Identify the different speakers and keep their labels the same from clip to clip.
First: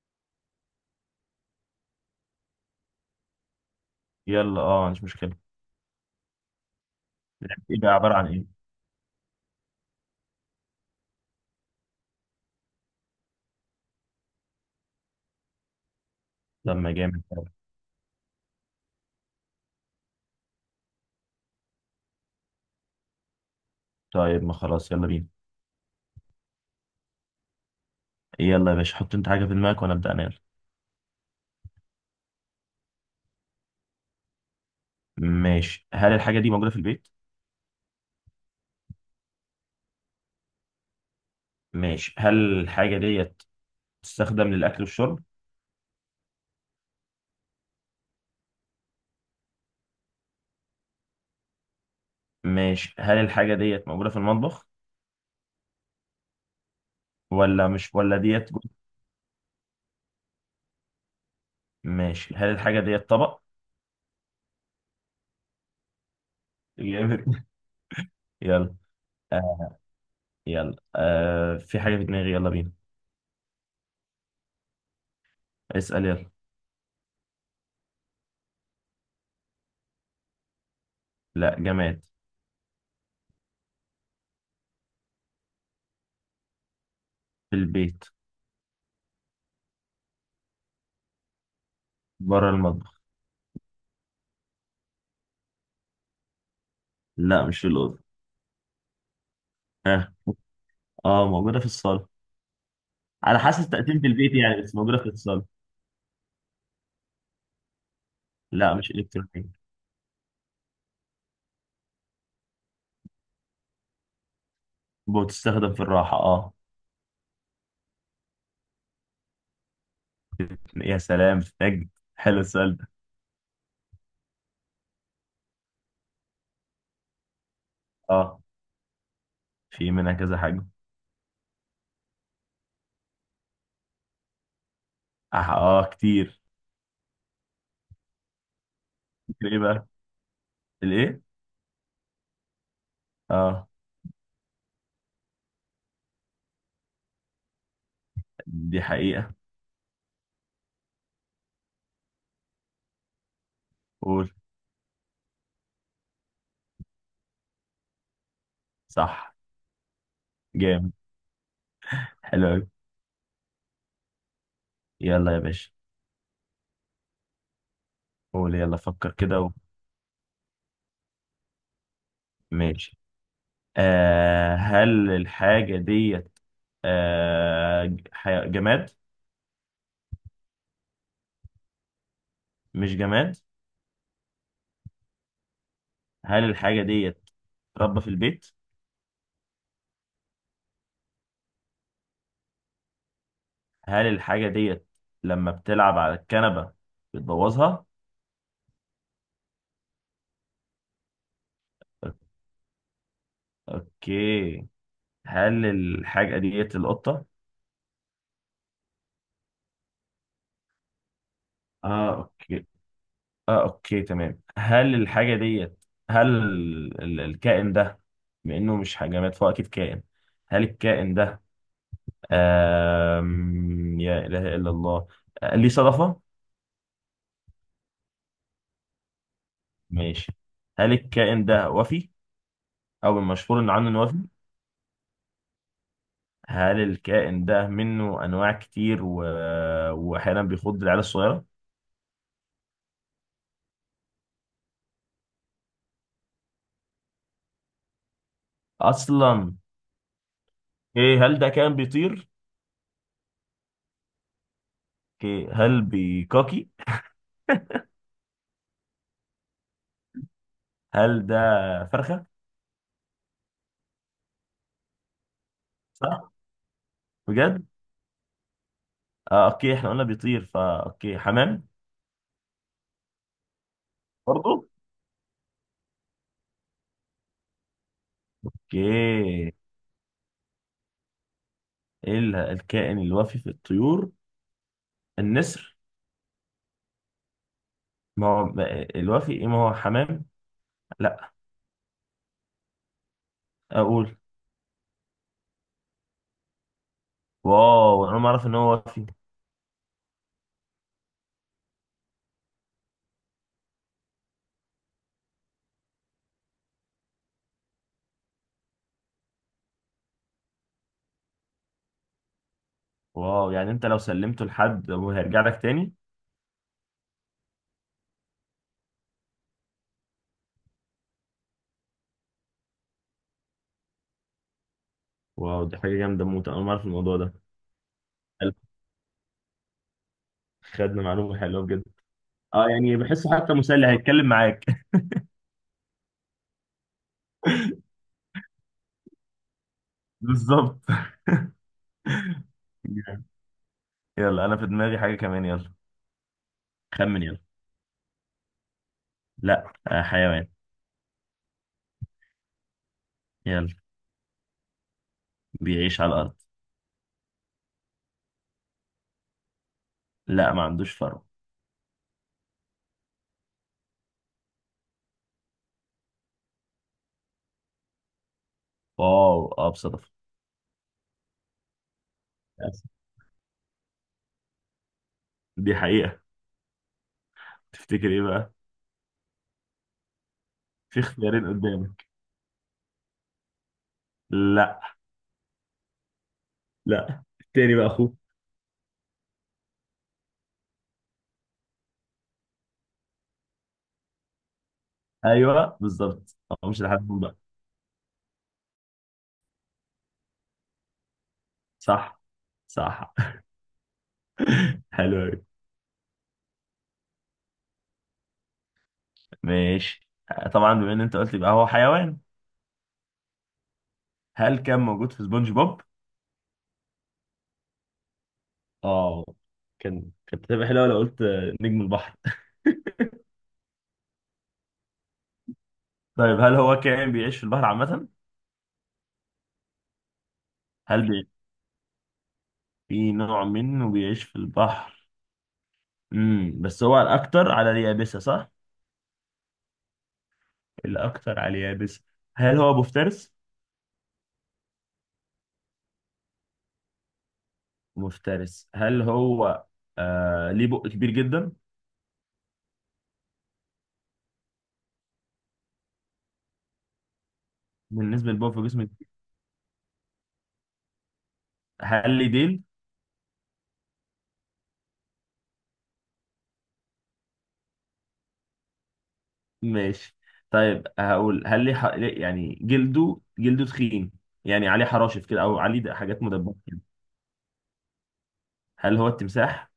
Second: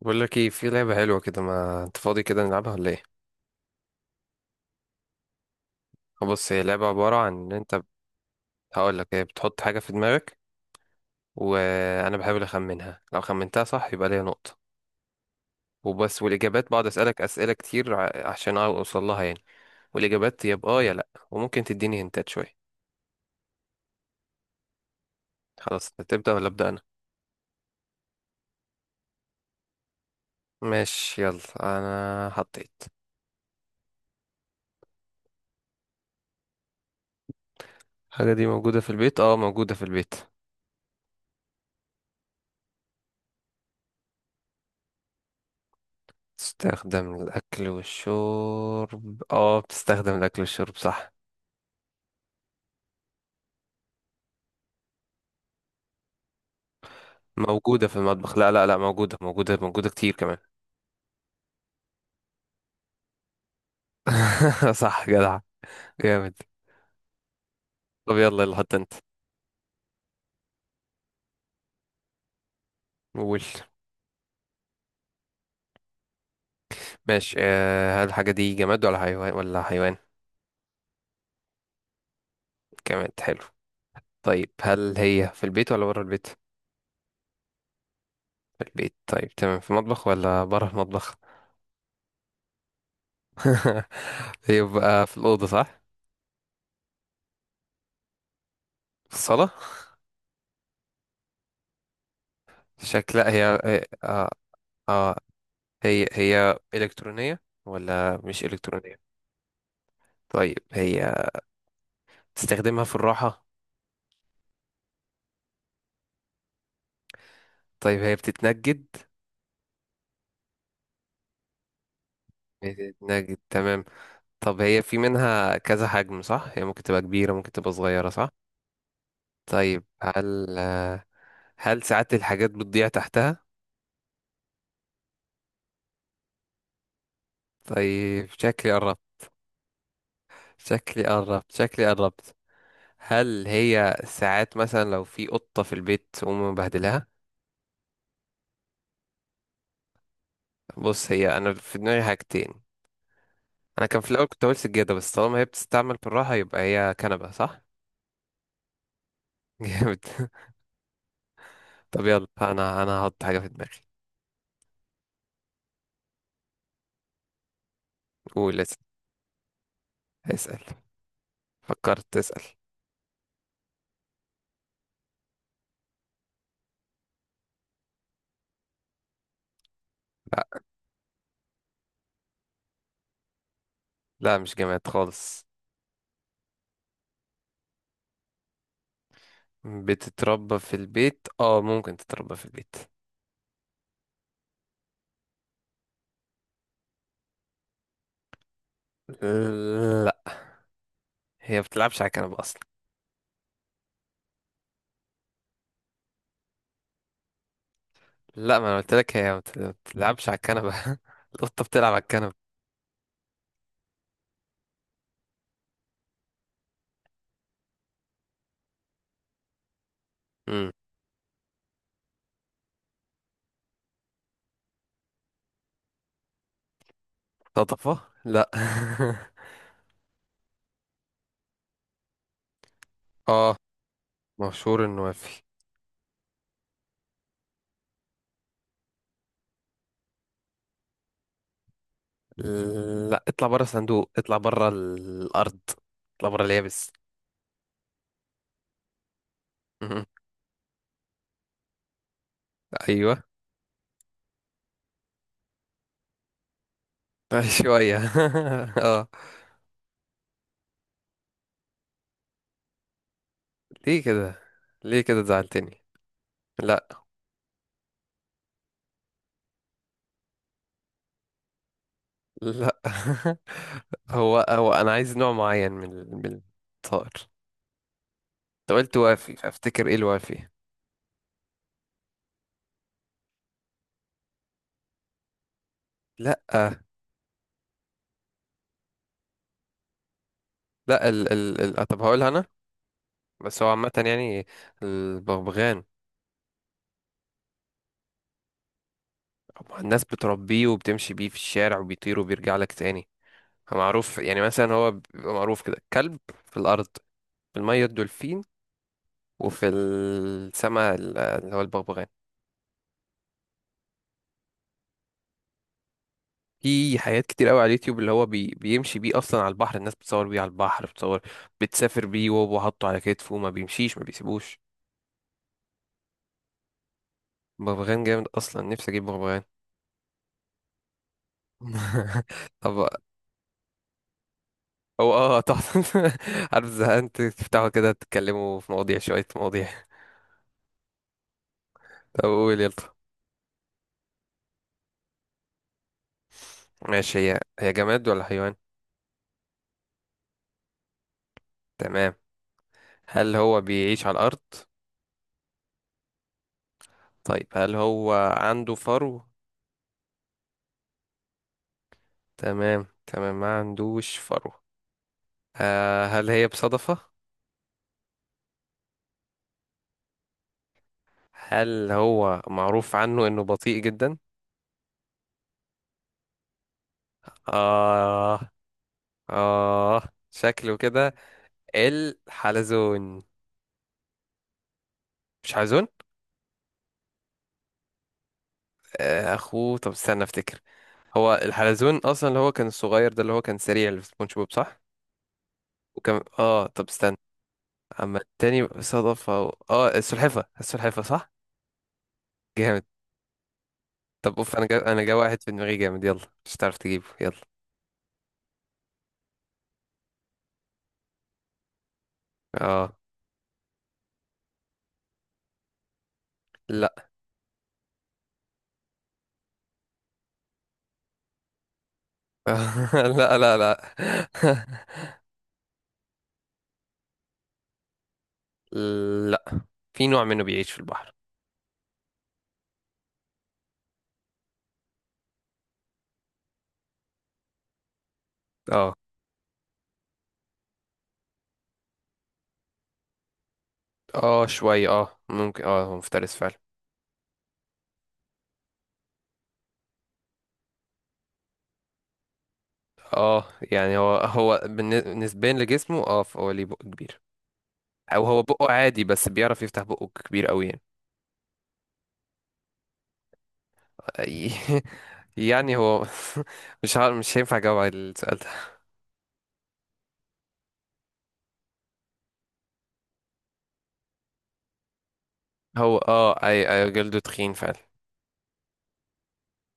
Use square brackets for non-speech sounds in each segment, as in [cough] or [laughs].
Speaker 1: بقول لك ايه؟ في لعبة حلوة كده، ما انت فاضي كده، نلعبها ولا ايه؟
Speaker 2: يلا اه، مش مشكلة.
Speaker 1: آه، بص، هي لعبة عبارة عن ان
Speaker 2: ايه
Speaker 1: انت.
Speaker 2: بقى؟ عبارة عن ايه؟
Speaker 1: هقول لك، هي بتحط حاجة في دماغك وانا بحاول اخمنها. لو خمنتها صح يبقى ليا نقطة وبس. والاجابات، بقعد
Speaker 2: لما
Speaker 1: اسالك
Speaker 2: جامد.
Speaker 1: اسئلة كتير عشان اوصل لها يعني. والاجابات يا بآه يا لا، وممكن تديني هنتات شوية.
Speaker 2: طيب ما خلاص، يلا بينا.
Speaker 1: خلاص، تبدأ ولا ابدأ انا؟
Speaker 2: يلا يا باشا، حط انت حاجة في دماغك وانا ابدأ انال.
Speaker 1: ماشي يلا، انا حطيت.
Speaker 2: ماشي، هل الحاجة دي موجودة في البيت؟
Speaker 1: الحاجة دي موجودة في البيت؟ اه، موجودة في البيت.
Speaker 2: ماشي، هل الحاجة ديت تستخدم للأكل والشرب؟
Speaker 1: تستخدم للأكل والشرب؟ اه، بتستخدم للأكل والشرب، صح.
Speaker 2: ماشي، هل الحاجة ديت موجودة في المطبخ؟ ولا
Speaker 1: موجودة
Speaker 2: مش
Speaker 1: في
Speaker 2: ولا
Speaker 1: المطبخ؟
Speaker 2: ديت
Speaker 1: لا
Speaker 2: جو-
Speaker 1: لا لا، موجودة موجودة موجودة كتير كمان.
Speaker 2: ماشي، هل الحاجة ديت طبق؟
Speaker 1: [laughs] صح جدع، جامد.
Speaker 2: جامد. [laughs]
Speaker 1: طب يلا يلا، حط
Speaker 2: يلا
Speaker 1: انت.
Speaker 2: آه. يلا آه، في حاجة في دماغي، يلا بينا.
Speaker 1: قول.
Speaker 2: اسأل يلا.
Speaker 1: ماشي. هل الحاجة دي جماد ولا حيوان
Speaker 2: لا، جماد.
Speaker 1: جماد، حلو. طيب هل هي في البيت ولا بره البيت؟
Speaker 2: في البيت.
Speaker 1: في البيت. طيب تمام، في المطبخ ولا بره المطبخ؟
Speaker 2: بره المطبخ.
Speaker 1: [laughs] يبقى في الأوضة، صح؟
Speaker 2: لا، مش في الأوضة.
Speaker 1: في الصالة.
Speaker 2: اه اه، موجودة في الصالة.
Speaker 1: شكلها،
Speaker 2: على حسب تقديم البيت يعني، بس موجودة في
Speaker 1: آه آه،
Speaker 2: الاتصال.
Speaker 1: هي هي إلكترونية ولا مش
Speaker 2: لا، مش
Speaker 1: إلكترونية؟
Speaker 2: إلكترونية.
Speaker 1: طيب هي تستخدمها في الراحة.
Speaker 2: بتستخدم في الراحة اه.
Speaker 1: طيب هي بتتنجد؟
Speaker 2: يا سلام نجد. حلو السؤال ده.
Speaker 1: نجد، تمام. طب هي في منها كذا حجم، صح؟ هي ممكن تبقى كبيرة، ممكن تبقى صغيرة، صح؟
Speaker 2: اه،
Speaker 1: طيب
Speaker 2: في منها كذا حاجة.
Speaker 1: هل ساعات الحاجات بتضيع تحتها؟
Speaker 2: اه، آه كتير.
Speaker 1: طيب شكلي قربت،
Speaker 2: كتير ايه بقى؟
Speaker 1: شكلي
Speaker 2: الايه؟
Speaker 1: قربت، شكلي قربت. هل
Speaker 2: اه،
Speaker 1: هي ساعات مثلا لو في قطة في البيت تقوم مبهدلها؟
Speaker 2: دي حقيقة.
Speaker 1: بص، هي انا في دماغي حاجتين. انا كان في الاول
Speaker 2: قول.
Speaker 1: كنت هقول سجادة، بس طالما هي بتستعمل بالراحة يبقى هي كنبة، صح؟
Speaker 2: صح.
Speaker 1: [laughs] جامد.
Speaker 2: جامد.
Speaker 1: طب يلا،
Speaker 2: حلو أوي.
Speaker 1: انا هحط حاجة في دماغي.
Speaker 2: يلا يا باشا. قول
Speaker 1: قول، اسأل.
Speaker 2: يلا، فكر كده
Speaker 1: اسأل. فكرت تسأل.
Speaker 2: ماشي. هل الحاجة ديت جماد؟ مش جماد.
Speaker 1: لا مش جامعات خالص.
Speaker 2: هل الحاجة ديت ربة في البيت؟
Speaker 1: بتتربى في البيت، اه ممكن تتربى في البيت.
Speaker 2: هل الحاجة ديت لما بتلعب على الكنبة بتبوظها؟
Speaker 1: لا. هي ما بتلعبش على الكنبة اصلا.
Speaker 2: اوكي. هل الحاجة ديت القطة؟
Speaker 1: لا، ما انا قلت لك هي ما بتلعبش على الكنبة. [laughs] القطة بتلعب على
Speaker 2: اه
Speaker 1: الكنبة.
Speaker 2: اوكي. اه اوكي تمام. هل الحاجة ديت، هل الكائن ده، بما انه مش جماد فهو اكيد كائن. هل
Speaker 1: امم
Speaker 2: الكائن ده يا اله الا الله. آه، ليه صدفة؟
Speaker 1: صدفة؟ لا.
Speaker 2: ماشي. هل الكائن ده وفي، او
Speaker 1: [laughs] اه،
Speaker 2: المشهور ان عنه انه وفي؟
Speaker 1: مشهور انه وافي.
Speaker 2: هل الكائن ده منه انواع كتير واحيانا بيخض العيال الصغيره
Speaker 1: لا، اطلع بره الصندوق، اطلع بره الارض، اطلع بره اليابس. [laughs]
Speaker 2: اصلا؟
Speaker 1: مم.
Speaker 2: ايه، هل ده كائن بيطير؟
Speaker 1: ايوه.
Speaker 2: اوكي، هل بيكاكي؟
Speaker 1: شوية. [laughs] اه.
Speaker 2: هل ده فرخه؟
Speaker 1: ليه كده؟ ليه كده زعلتني؟
Speaker 2: صح.
Speaker 1: لا.
Speaker 2: بجد. آه اوكي، احنا قلنا بيطير، فا اوكي حمام.
Speaker 1: لا [laughs] هو
Speaker 2: برضو.
Speaker 1: هو انا عايز نوع معين من الطائر. انت
Speaker 2: اوكي
Speaker 1: قلت وافي
Speaker 2: ايه؟
Speaker 1: فافتكر ايه الوافي.
Speaker 2: الكائن الوفي في الطيور، النسر.
Speaker 1: لا
Speaker 2: ما هو، الوفي ايه؟ ما هو حمام.
Speaker 1: لا، ال
Speaker 2: لا.
Speaker 1: ال ال آه، طب هقولها انا. بس هو عامة
Speaker 2: اقول.
Speaker 1: يعني، البغبغان.
Speaker 2: واو، انا ما اعرف ان هو وفي.
Speaker 1: هو الناس بتربيه وبتمشي بيه في الشارع، وبيطير وبيرجع لك تاني. هو معروف، يعني مثلا هو بيبقى معروف كده كلب في الارض، في المية الدولفين، وفي السماء اللي هو البغبغان.
Speaker 2: واو، يعني انت لو سلمته لحد وهيرجع لك تاني.
Speaker 1: في حاجات كتير قوي على اليوتيوب اللي هو بيمشي بيه اصلا على البحر، الناس بتصور بيه على البحر، بتصور، بتسافر بيه وهو حاطه على كتفه، ما بيمشيش ما بيسيبوش.
Speaker 2: واو، دي حاجة جامدة موت. أنا ما أعرف الموضوع ده.
Speaker 1: بغبغان جامد
Speaker 2: حلو.
Speaker 1: اصلا، نفسي اجيب بغبغان.
Speaker 2: خدنا معلومة حلوة بجد.
Speaker 1: [laughs]
Speaker 2: أه
Speaker 1: طب،
Speaker 2: يعني بحسه حتى مسلي، هيتكلم معاك. [laughs]
Speaker 1: هو تحفة. [laughs] عارف زهقان تفتحوا كده تتكلموا في مواضيع، شوية مواضيع.
Speaker 2: بالظبط.
Speaker 1: طب قول يلا.
Speaker 2: جامد. يلا أنا في دماغي حاجة كمان، يلا.
Speaker 1: ماشي،
Speaker 2: خمن يلا.
Speaker 1: هي هي جماد ولا حيوان؟
Speaker 2: لا آه، حيوان.
Speaker 1: تمام. هل هو
Speaker 2: يلا.
Speaker 1: بيعيش على الأرض؟
Speaker 2: بيعيش على الأرض.
Speaker 1: طيب هل هو عنده فرو؟
Speaker 2: لا، ما عندوش فرو.
Speaker 1: تمام تمام، ما عندوش فرو. آه، هل هي بصدفة؟
Speaker 2: واو، أه بصدفة.
Speaker 1: هل هو
Speaker 2: للأسف.
Speaker 1: معروف عنه انه بطيء جدا؟
Speaker 2: دي حقيقة. تفتكر إيه
Speaker 1: اه.
Speaker 2: بقى؟
Speaker 1: اه. شكله
Speaker 2: في
Speaker 1: كده.
Speaker 2: اختيارين قدامك.
Speaker 1: الحلزون.
Speaker 2: لا.
Speaker 1: مش حلزون؟
Speaker 2: لا، التاني بقى أخوه.
Speaker 1: آه اخوه، طب استنى افتكر. هو الحلزون اصلا اللي هو كان الصغير ده، اللي هو كان سريع اللي في سبونج بوب، صح؟
Speaker 2: أيوه
Speaker 1: وكان،
Speaker 2: بالظبط، أه مش
Speaker 1: طب
Speaker 2: لحد
Speaker 1: استنى.
Speaker 2: بقى.
Speaker 1: اما التاني صدفة و... اه السلحفة، السلحفة، صح؟
Speaker 2: صح.
Speaker 1: جامد.
Speaker 2: صح.
Speaker 1: طب اوف،
Speaker 2: [laughs]
Speaker 1: انا جا
Speaker 2: حلو
Speaker 1: واحد
Speaker 2: أوي.
Speaker 1: في دماغي جامد، يلا. مش هتعرف تجيبه، يلا.
Speaker 2: ماشي آه، طبعا بما ان انت قلت يبقى هو حيوان.
Speaker 1: اه.
Speaker 2: هل كان موجود في سبونج بوب؟
Speaker 1: لا.
Speaker 2: اه، كان كانت هتبقى حلوه لو قلت نجم البحر.
Speaker 1: [laughs] لا لا لا.
Speaker 2: طيب، هل هو كائن بيعيش في البحر عامة؟
Speaker 1: [laughs] لا، في نوع منه بيعيش في
Speaker 2: هل
Speaker 1: البحر.
Speaker 2: بي... في نوع منه بيعيش في البحر؟ امم، بس هو الأكتر على اليابسة صح؟
Speaker 1: اه.
Speaker 2: الأكتر على اليابس. هل هو مفترس؟
Speaker 1: اه شوية، ممكن، هو مفترس فعلا.
Speaker 2: مفترس. هل هو ليه بق كبير جدا؟
Speaker 1: اه، يعني هو نسبيا لجسمه، فهو ليه بق كبير. او
Speaker 2: بالنسبة
Speaker 1: هو
Speaker 2: للبق في
Speaker 1: بقه
Speaker 2: جسمه؟
Speaker 1: عادي، بس بيعرف يفتح بقه كبير قوي يعني.
Speaker 2: هل ليه ديل؟
Speaker 1: أي- [laughs] يعني هو. [laughs] مش عارف، مش هينفع اجاوب على السؤال ده.
Speaker 2: ماشي. طيب هقول، هل ليه يعني جلده، تخين؟ يعني عليه حراشف كده أو عليه
Speaker 1: هو
Speaker 2: حاجات
Speaker 1: اه
Speaker 2: مدببة؟
Speaker 1: اي اي جلده تخين فعلا.
Speaker 2: هل هو التمساح؟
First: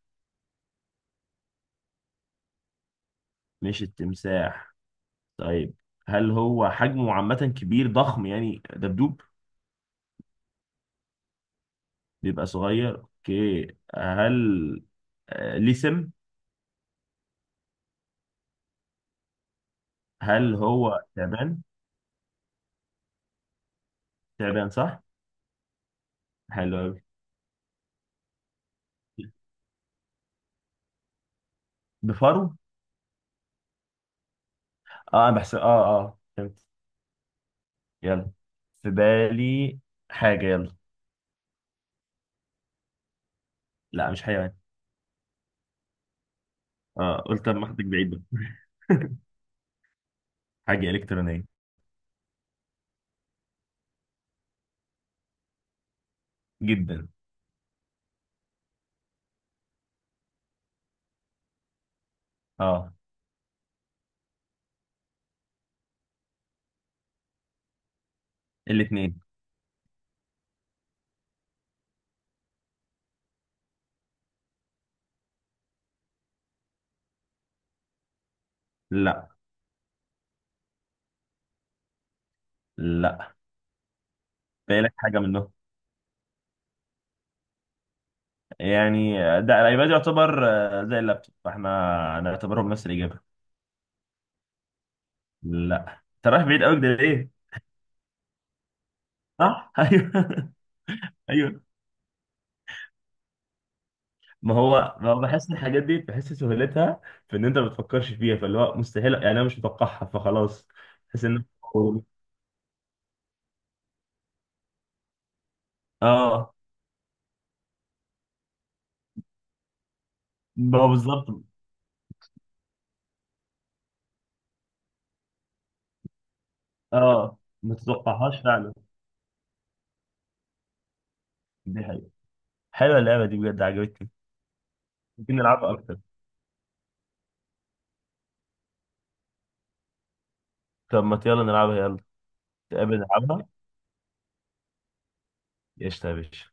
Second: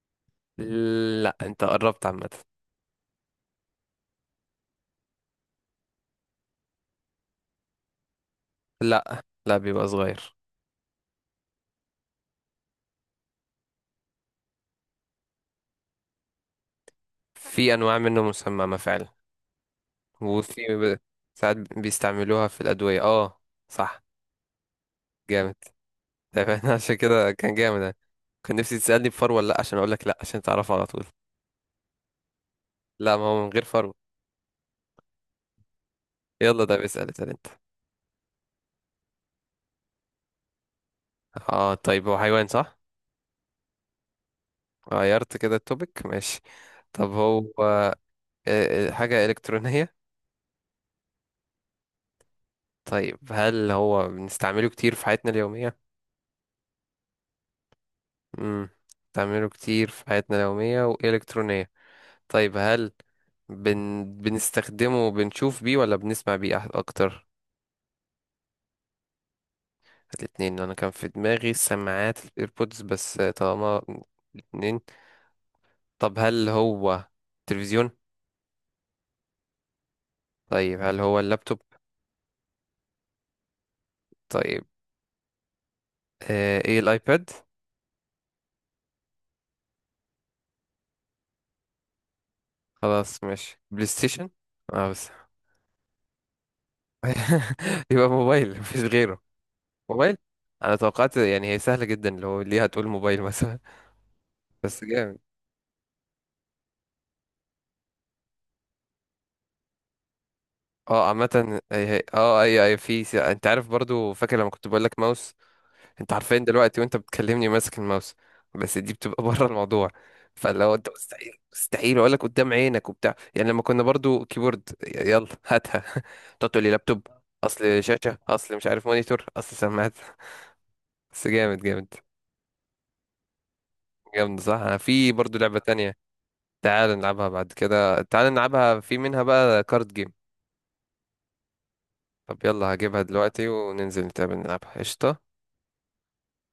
Speaker 1: لا، انت قربت عامة.
Speaker 2: مش التمساح. طيب، هل هو حجمه عامة كبير ضخم، يعني دبدوب؟
Speaker 1: لا لا، بيبقى صغير.
Speaker 2: بيبقى صغير اوكي. هل آه، ليه سم؟
Speaker 1: في انواع منه مسممة فعلا.
Speaker 2: هل
Speaker 1: وفي ب-
Speaker 2: هو
Speaker 1: ساعات
Speaker 2: تعبان؟
Speaker 1: بيستعملوها في الادوية، اه. صح.
Speaker 2: تعبان صح؟
Speaker 1: جامد. تمام. [laughs]
Speaker 2: حلو
Speaker 1: عشان
Speaker 2: أوي.
Speaker 1: كده كان جامد يعني. كان نفسي تسألني بفر ولا لأ عشان أقول لك لأ، عشان تعرفه على طول.
Speaker 2: بفرو؟
Speaker 1: لا، ما هو من غير فرو.
Speaker 2: اه انا بحسب، اه
Speaker 1: يلا
Speaker 2: فهمت.
Speaker 1: ده بيسأل، اسأل أنت.
Speaker 2: يلا، في بالي حاجة، يلا.
Speaker 1: اه، طيب هو حيوان، صح؟
Speaker 2: لا، مش حيوان.
Speaker 1: غيرت كده التوبيك، ماشي. طب
Speaker 2: اه
Speaker 1: هو،
Speaker 2: قلت اما اخدك بعيد بقى. [laughs]
Speaker 1: حاجة إلكترونية.
Speaker 2: حاجة إلكترونية.
Speaker 1: طيب هل هو بنستعمله كتير في حياتنا اليومية؟
Speaker 2: جدا.
Speaker 1: امم بنستعمله كتير في حياتنا اليومية، وإلكترونية. طيب هل
Speaker 2: اه،
Speaker 1: بنستخدمه، بنشوف بيه ولا بنسمع بيه أكتر؟
Speaker 2: الاتنين.
Speaker 1: الاتنين. انا كان في دماغي سماعات الايربودز، بس طالما الاتنين. طب هل هو تلفزيون؟
Speaker 2: لا.
Speaker 1: طيب هل هو اللابتوب؟
Speaker 2: لا،
Speaker 1: طيب.
Speaker 2: بالك حاجة منهم.
Speaker 1: آه ايه، الايباد؟
Speaker 2: يعني ده الايباد يعتبر آه، زي اللابتوب، فاحنا نعتبرهم نفس الاجابه.
Speaker 1: خلاص ماشي، بلاي ستيشن؟ اه بس.
Speaker 2: لا. انت رايح بعيد قوي كده ليه؟
Speaker 1: [laughs] يبقى موبايل، مفيش غيره.
Speaker 2: صح. [laughs]
Speaker 1: موبايل.
Speaker 2: ايوه.
Speaker 1: انا توقعت يعني هي
Speaker 2: ايوه،
Speaker 1: سهلة جدا، لو ليه هتقول موبايل مثلا.
Speaker 2: ما
Speaker 1: [laughs] بس
Speaker 2: هو ما
Speaker 1: جامد.
Speaker 2: هو بحس الحاجات دي بحس سهولتها في ان انت ما بتفكرش فيها، فاللي هو مستحيل يعني انا مش متوقعها، فخلاص.
Speaker 1: اه
Speaker 2: بحس ان
Speaker 1: عامة انت عارف برضو، فاكر لما كنت بقول لك ماوس. انت عارفين
Speaker 2: اه،
Speaker 1: دلوقتي وانت بتكلمني ماسك الماوس، بس دي بتبقى [laughs] بره الموضوع. فلو
Speaker 2: ما هو
Speaker 1: انت
Speaker 2: بالظبط.
Speaker 1: مستحيل مستحيل اقول لك قدام عينك وبتاع، يعني لما كنا برضو كيبورد، يلا هاتها. [laughs] تقعد تقول لي لابتوب،
Speaker 2: اه، ما
Speaker 1: اصل شاشة،
Speaker 2: تتوقعهاش
Speaker 1: اصل مش
Speaker 2: فعلا.
Speaker 1: عارف مونيتور، اصل سماعات. بس جامد،
Speaker 2: دي
Speaker 1: جامد.
Speaker 2: حقيقة. حلوه اللعبه دي بجد، عجبتني.
Speaker 1: جامد، صح. انا في
Speaker 2: ممكن
Speaker 1: برضو لعبة
Speaker 2: نلعبها
Speaker 1: تانية.
Speaker 2: اكتر.
Speaker 1: تعال نلعبها بعد كده، تعال نلعبها، في منها بقى كارد جيم.
Speaker 2: طب ما يلا نلعبها، يلا.
Speaker 1: طب يلا
Speaker 2: تقابل
Speaker 1: هجيبها دلوقتي،
Speaker 2: نلعبها.
Speaker 1: وننزل نتقابل نلعبها، قشطة.
Speaker 2: قشطه يا باشا.